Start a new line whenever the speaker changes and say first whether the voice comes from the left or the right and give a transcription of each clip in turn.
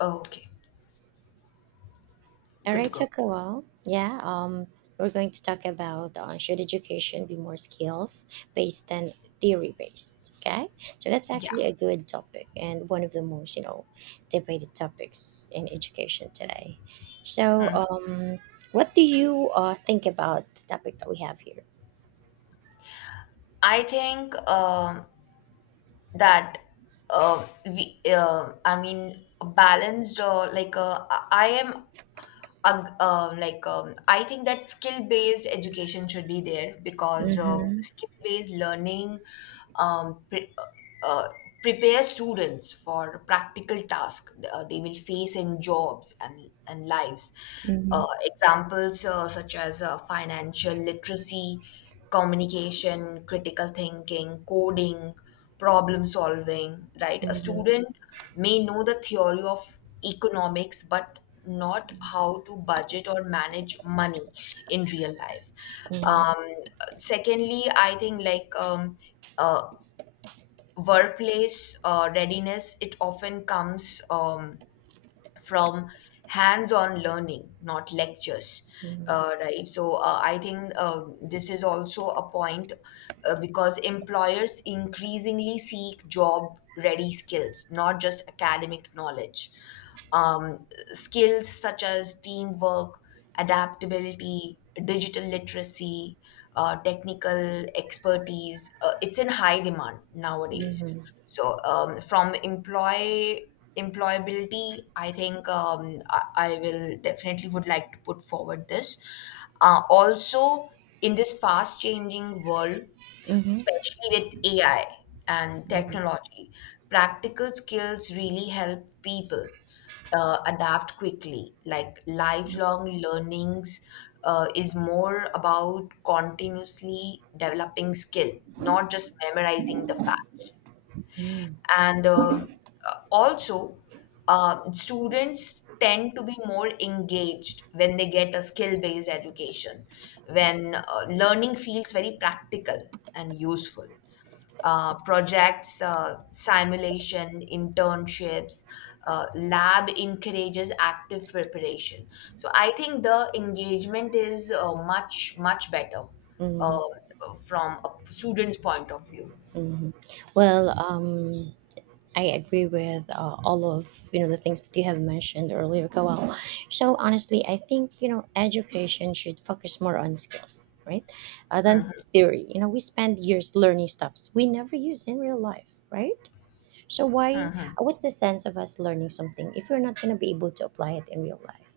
left: Oh, okay,
right: All
left: good to
right: right,
left: go.
right: Chakawa. Yeah, we're going to talk about should education be more skills based than theory based. Okay, so that's
left: Yeah,
right: actually a good topic and one of the most debated topics in education today. So, what do you think about the topic that we have here?
left: I think that we, balanced, like, I am ag- like I think that skill based education should be there because
right: Mm-hmm.
left: skill based learning um, pre- uh, uh, prepare students for practical tasks they will face in jobs and lives.
right: Mm-hmm.
left: Examples such as financial literacy, communication, critical thinking, coding problem solving, right? A
right: Mm-hmm.
left: student may know the theory of economics, but not how to budget or manage money in real life.
right: Mm-hmm.
left: Um, Secondly, I think uh, workplace readiness, it often comes from hands-on learning, not lectures.
right: Mm-hmm.
left: Right. So I think this is also a point because employers increasingly seek job ready skills, not just academic knowledge. Um, Skills such as teamwork, adaptability, digital literacy, technical expertise. It's in high demand nowadays.
right: Mm-hmm.
left: So from employability, I think I will definitely would like to put forward this. Also, in this fast changing world,
right: Mm-hmm.
left: especially with AI and
right: Mm-hmm.
left: technology, practical skills really help people adapt quickly. Like lifelong learnings is more about continuously developing skill, not just memorizing the facts. And Also, students tend to be more engaged when they get a skill based education, when learning feels very practical and useful, projects, simulation, internships, lab encourages active preparation. So I think the engagement is uh, much better uh, from a student's point of view.
right: Mm-hmm. Well, I agree with all of the things that you have mentioned earlier, Kawal. So honestly, I think education should focus more on skills, right, than theory. You know, we spend years learning stuffs we never use in real life, right? So why? What's the sense of us learning something if we're not going to be able to apply it in real life?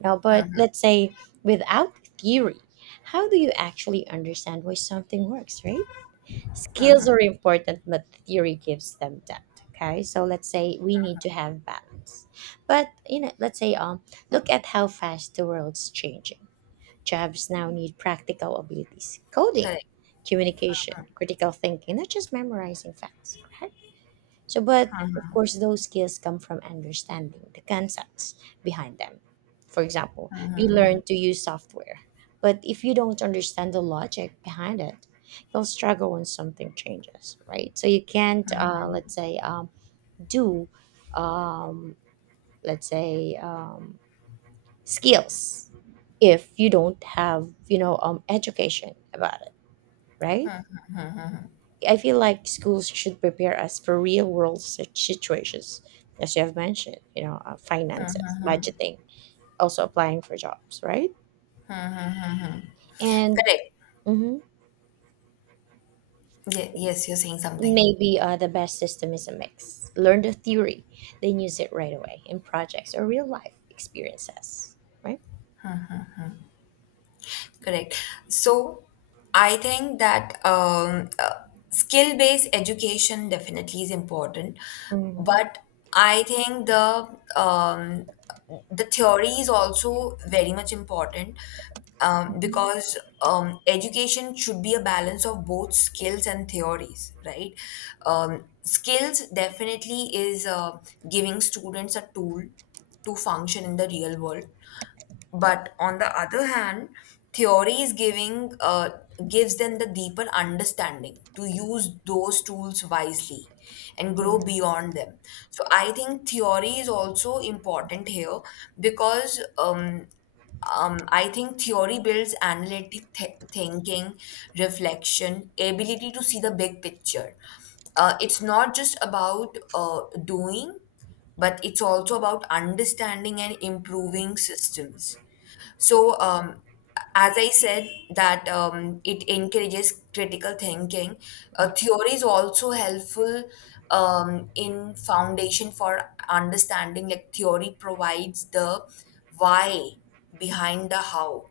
right: Now, but let's say without theory, how do you actually understand why something works, right? Skills are important, but theory gives them depth. Okay, so let's say we need to have balance. But you know, let's say look at how fast the world's changing. Jobs now need practical abilities: coding,
left: Correct.
right: communication, critical thinking, not just memorizing facts. Right? So, but of course, those skills come from understanding the concepts behind them. For example, you learn to use software, but if you don't understand the logic behind it, you'll struggle when something changes, right? So you can't, let's say, do, um, let's say, skills if you don't have, education about it, right? I feel like schools should prepare us for real world situations, as you have mentioned, finances, budgeting, also applying for jobs, right? And
left: Correct.
right: mhm,
left: Yes, you're saying something.
right: maybe the best system is a mix. Learn the theory, then use it right away in projects or real life experiences, right?
left: Correct. So, I think that skill based education definitely is important,
right: Mm-hmm.
left: but I think um, the theory is also very much important because education should be a balance of both skills and theories, right? Skills definitely is giving students a tool to function in the real world, but on the other hand, theory is giving gives them the deeper understanding to use those tools wisely and grow
right: Mm-hmm.
left: beyond them. So I think theory is also important here because I think theory builds analytic thinking, reflection, ability to see the big picture. It's not just about doing, but it's also about understanding and improving systems. So, as I said, that it encourages critical thinking. Theory is also helpful in foundation for understanding. Like theory provides the why behind the how,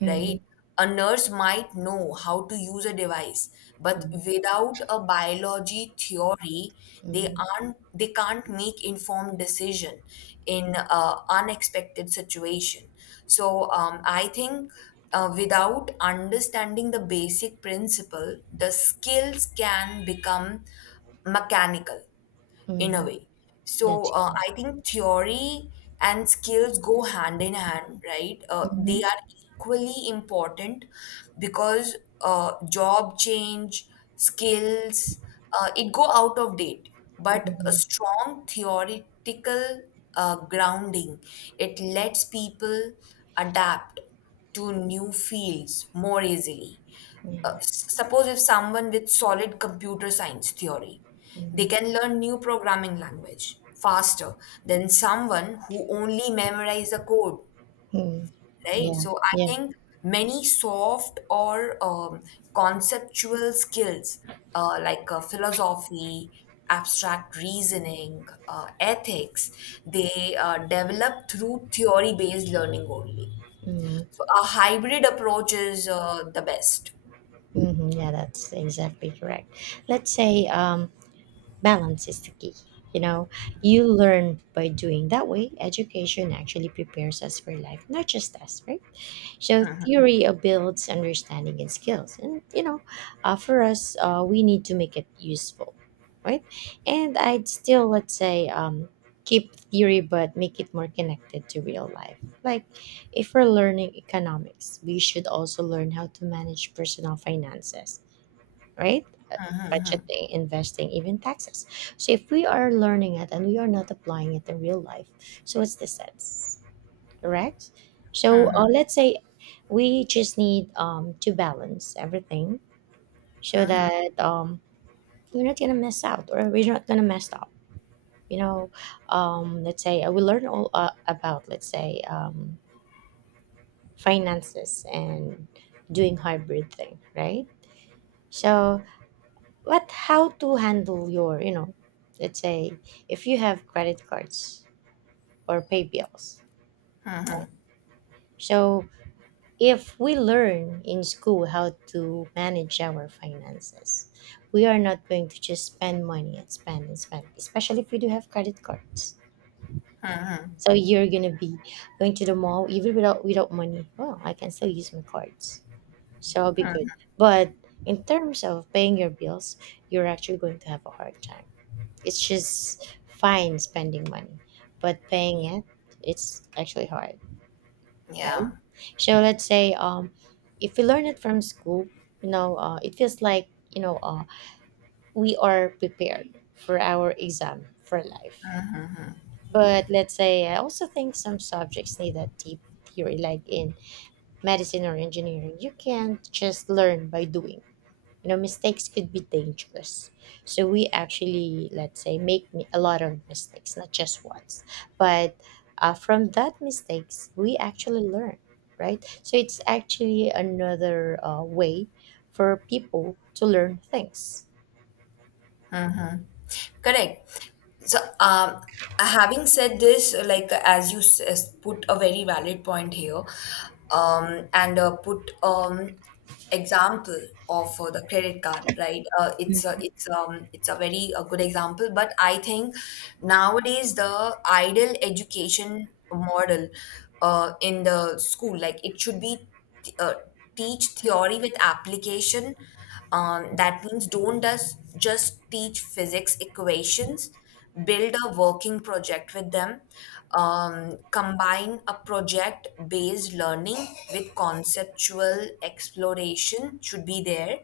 right: Mm-hmm.
left: right? A nurse might know how to use a device, but without a biology theory,
right: Mm-hmm.
left: they can't make informed decision in unexpected situation. So I think without understanding the basic principle, the skills can become mechanical in a
right: Mm-hmm.
left: way. So
right: That's correct.
left: I think theory and skills go hand in hand, right? They
right: Mm-hmm.
left: are equally important because job change, skills, it go out of date. But a
right: Mm-hmm.
left: strong theoretical grounding, it lets people adapt to new fields more easily. Suppose if someone with solid computer science theory, they
right: Mm-hmm.
left: can learn new programming language faster than someone who only memorize the code,
right: Mm-hmm.
left: right?
right: Yeah.
left: So I
right: Yeah.
left: think many soft or conceptual skills like philosophy, abstract reasoning, ethics, they develop through theory-based learning only.
right: Mm-hmm.
left: So a hybrid approach is the best.
right: Hmm. Yeah, that's exactly correct. Let's say balance is the key. You know, you learn by doing. That way, education actually prepares us for life, not just us, right? So, theory builds understanding and skills. And, you know, for us, we need to make it useful, right? And I'd still, let's say, keep theory but make it more connected to real life. Like, if we're learning economics, we should also learn how to manage personal finances, right? Uh, Budgeting, investing, even taxes. So if we are learning it and we are not applying it in real life, so what's the sense, correct? So let's say we just need to balance everything so that we're not gonna mess out or we're not gonna mess up. You know, let's say we learn all about let's say finances and doing hybrid thing, right? So what how to handle your let's say if you have credit cards or pay bills, right? So if we learn in school how to manage our finances, we are not going to just spend money and spend and spend, especially if we do have credit cards, so you're gonna be going to the mall even without money. Well, I can still use my cards, so I'll be good, but in terms of paying your bills, you're actually going to have a hard time. It's just fine spending money, but paying it, it's actually hard, right?
left: Yeah.
right: So let's say if we learn it from school, it feels like we are prepared for our exam for life. But let's say I also think some subjects need that deep theory, like in medicine or engineering. You can't just learn by doing, mistakes could be dangerous. So we actually, let's say, make a lot of mistakes, not just once, but from that mistakes we actually learn, right? So it's actually another way for people to learn things.
left: Correct. So, having said this, like as you put a very valid point here, um, and put example of the credit card, right? It's it's a very a good example, but I think nowadays the ideal education model in the school, like it should be th- uh, teach theory with application, that means don't just teach physics equations, build a working project with them, combine a project based learning with conceptual exploration should be there.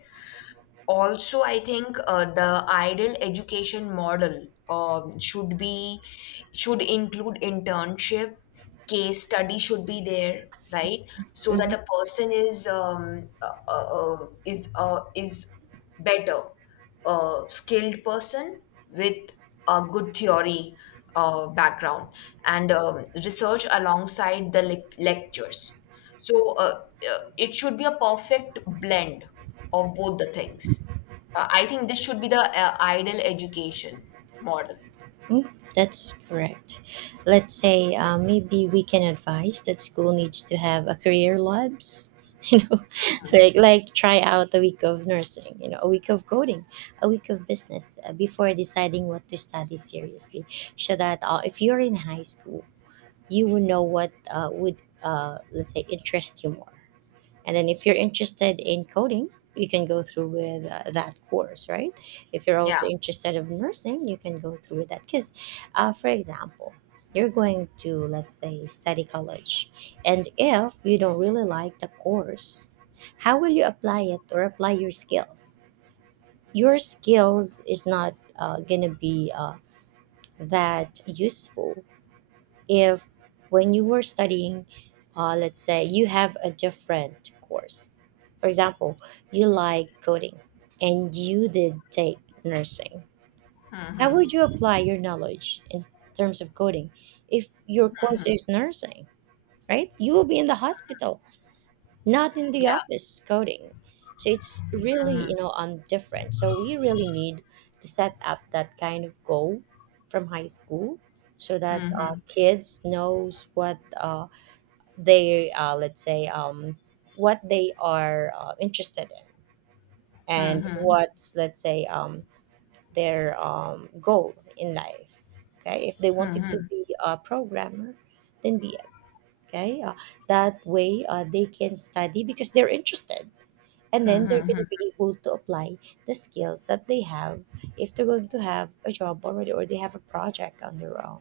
left: Also, I think the ideal education model should be should include internship, case study should be there, right? So that
right: Mhm.
left: a person is better, a skilled person with a good theory background, and research alongside the lectures. So, it should be a perfect blend of both the things. I think this should be the ideal education model.
right: Mm, That's correct. Let's say maybe we can advise that school needs to have a career labs. You know, like try out a week of nursing, a week of coding, a week of business before deciding what to study seriously. So that if you're in high school, you will know what would let's say interest you more, and then if you're interested in coding, you can go through with that course, right? If you're
left: Yeah,
right: also interested of nursing, you can go through with that. Because, for example, you're going to let's say study college, and if you don't really like the course, how will you apply it or apply your skills? Your skills is not gonna be that useful if when you were studying let's say you have a different course, for example, you like coding and you did take nursing, how would you apply your knowledge in terms of coding if your course is nursing, right? You will be in the hospital, not in the
left: yeah,
right: office coding. So it's really, different. So we really need to set up that kind of goal from high school so that kids knows what they, let's say, what they are interested in, and what's, let's say, their goal in life. Okay, if they wanted to be a programmer, then be it. Okay, that way they can study because they're interested, and then they're going to be able to apply the skills that they have if they're going to have a job already or they have a project on their own,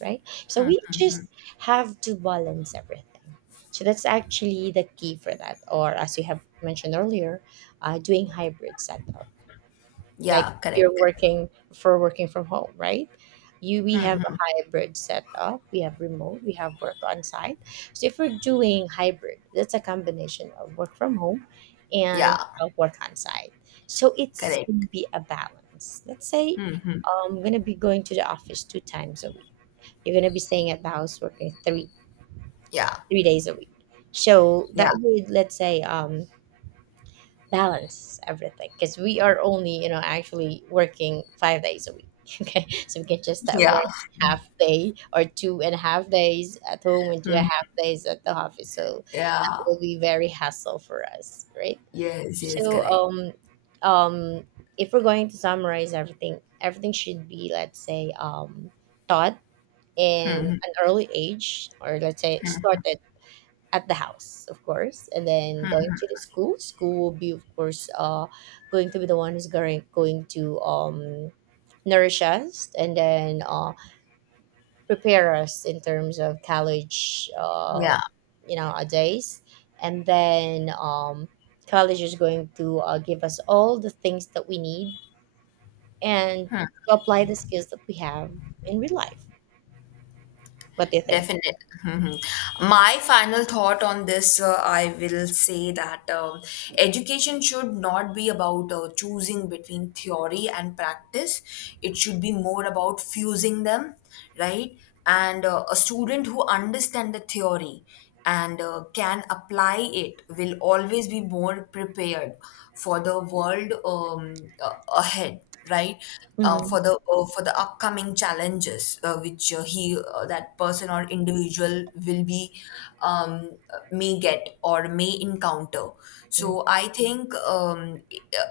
right: right? So we just have to balance everything, so that's actually the key for that, or as you have mentioned earlier, doing hybrid setup. Like,
left: yeah,
right: if you're
left: correct.
right: working for working from home, right? you we have a hybrid setup. We have remote, we have work on site, so if we're doing hybrid, that's a combination of work from home and
left: Yeah,
right: work on site. So it's going to
left: correct.
right: be a balance, let's say, I'm going to be going to the office 2 times a week. You're going to be staying at the house working three
left: Yeah,
right: three days a week, so
left: yeah,
right: that would, let's say, balance everything because we are only, actually working 5 days a week. Okay, so we can just work
left: yeah,
right: half day or 2.5 days at home and 2.5 days at the office, so that
left: yeah.
right: will be very hassle for us, right?
left: Yes, yes,
right: So
left: correct.
right: um if we're going to summarize everything, everything should be, let's say, taught in an early age or, let's say, started at the house, of course, and then going to the school. School will be, of course, going to be the one who's going going to nourish us and then prepare us in terms of college,
left: Yeah.
right: our days, and then college is going to give us all the things that we need and to apply the skills that we have in real life. What do you think?
left: Definitely. Mhm. My final thought on this, I will say that education should not be about choosing between theory and practice. It should be more about fusing them, right? And a student who understands the theory and can apply it will always be more prepared for the world ahead, right?
right: Mm-hmm.
left: For the for the upcoming challenges which he that person or individual will be, um, may get or may encounter. So I think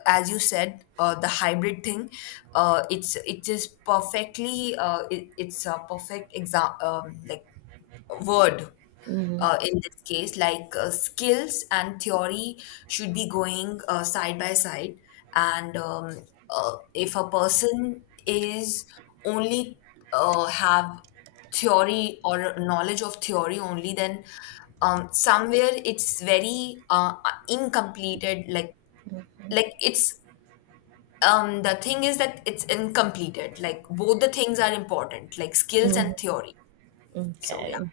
left: as you said, the hybrid thing, it's it is perfectly it's a perfect example like word
right: Mm-hmm.
left: in this case, like skills and theory should be going side by side. And if a person is only have theory or knowledge of theory only, then somewhere it's very incompleted, like
right: Mm-hmm.
left: it's, the thing is that it's incompleted, like both the things are important, like skills
right: Hmm.
left: and theory. So yeah.
right: Okay.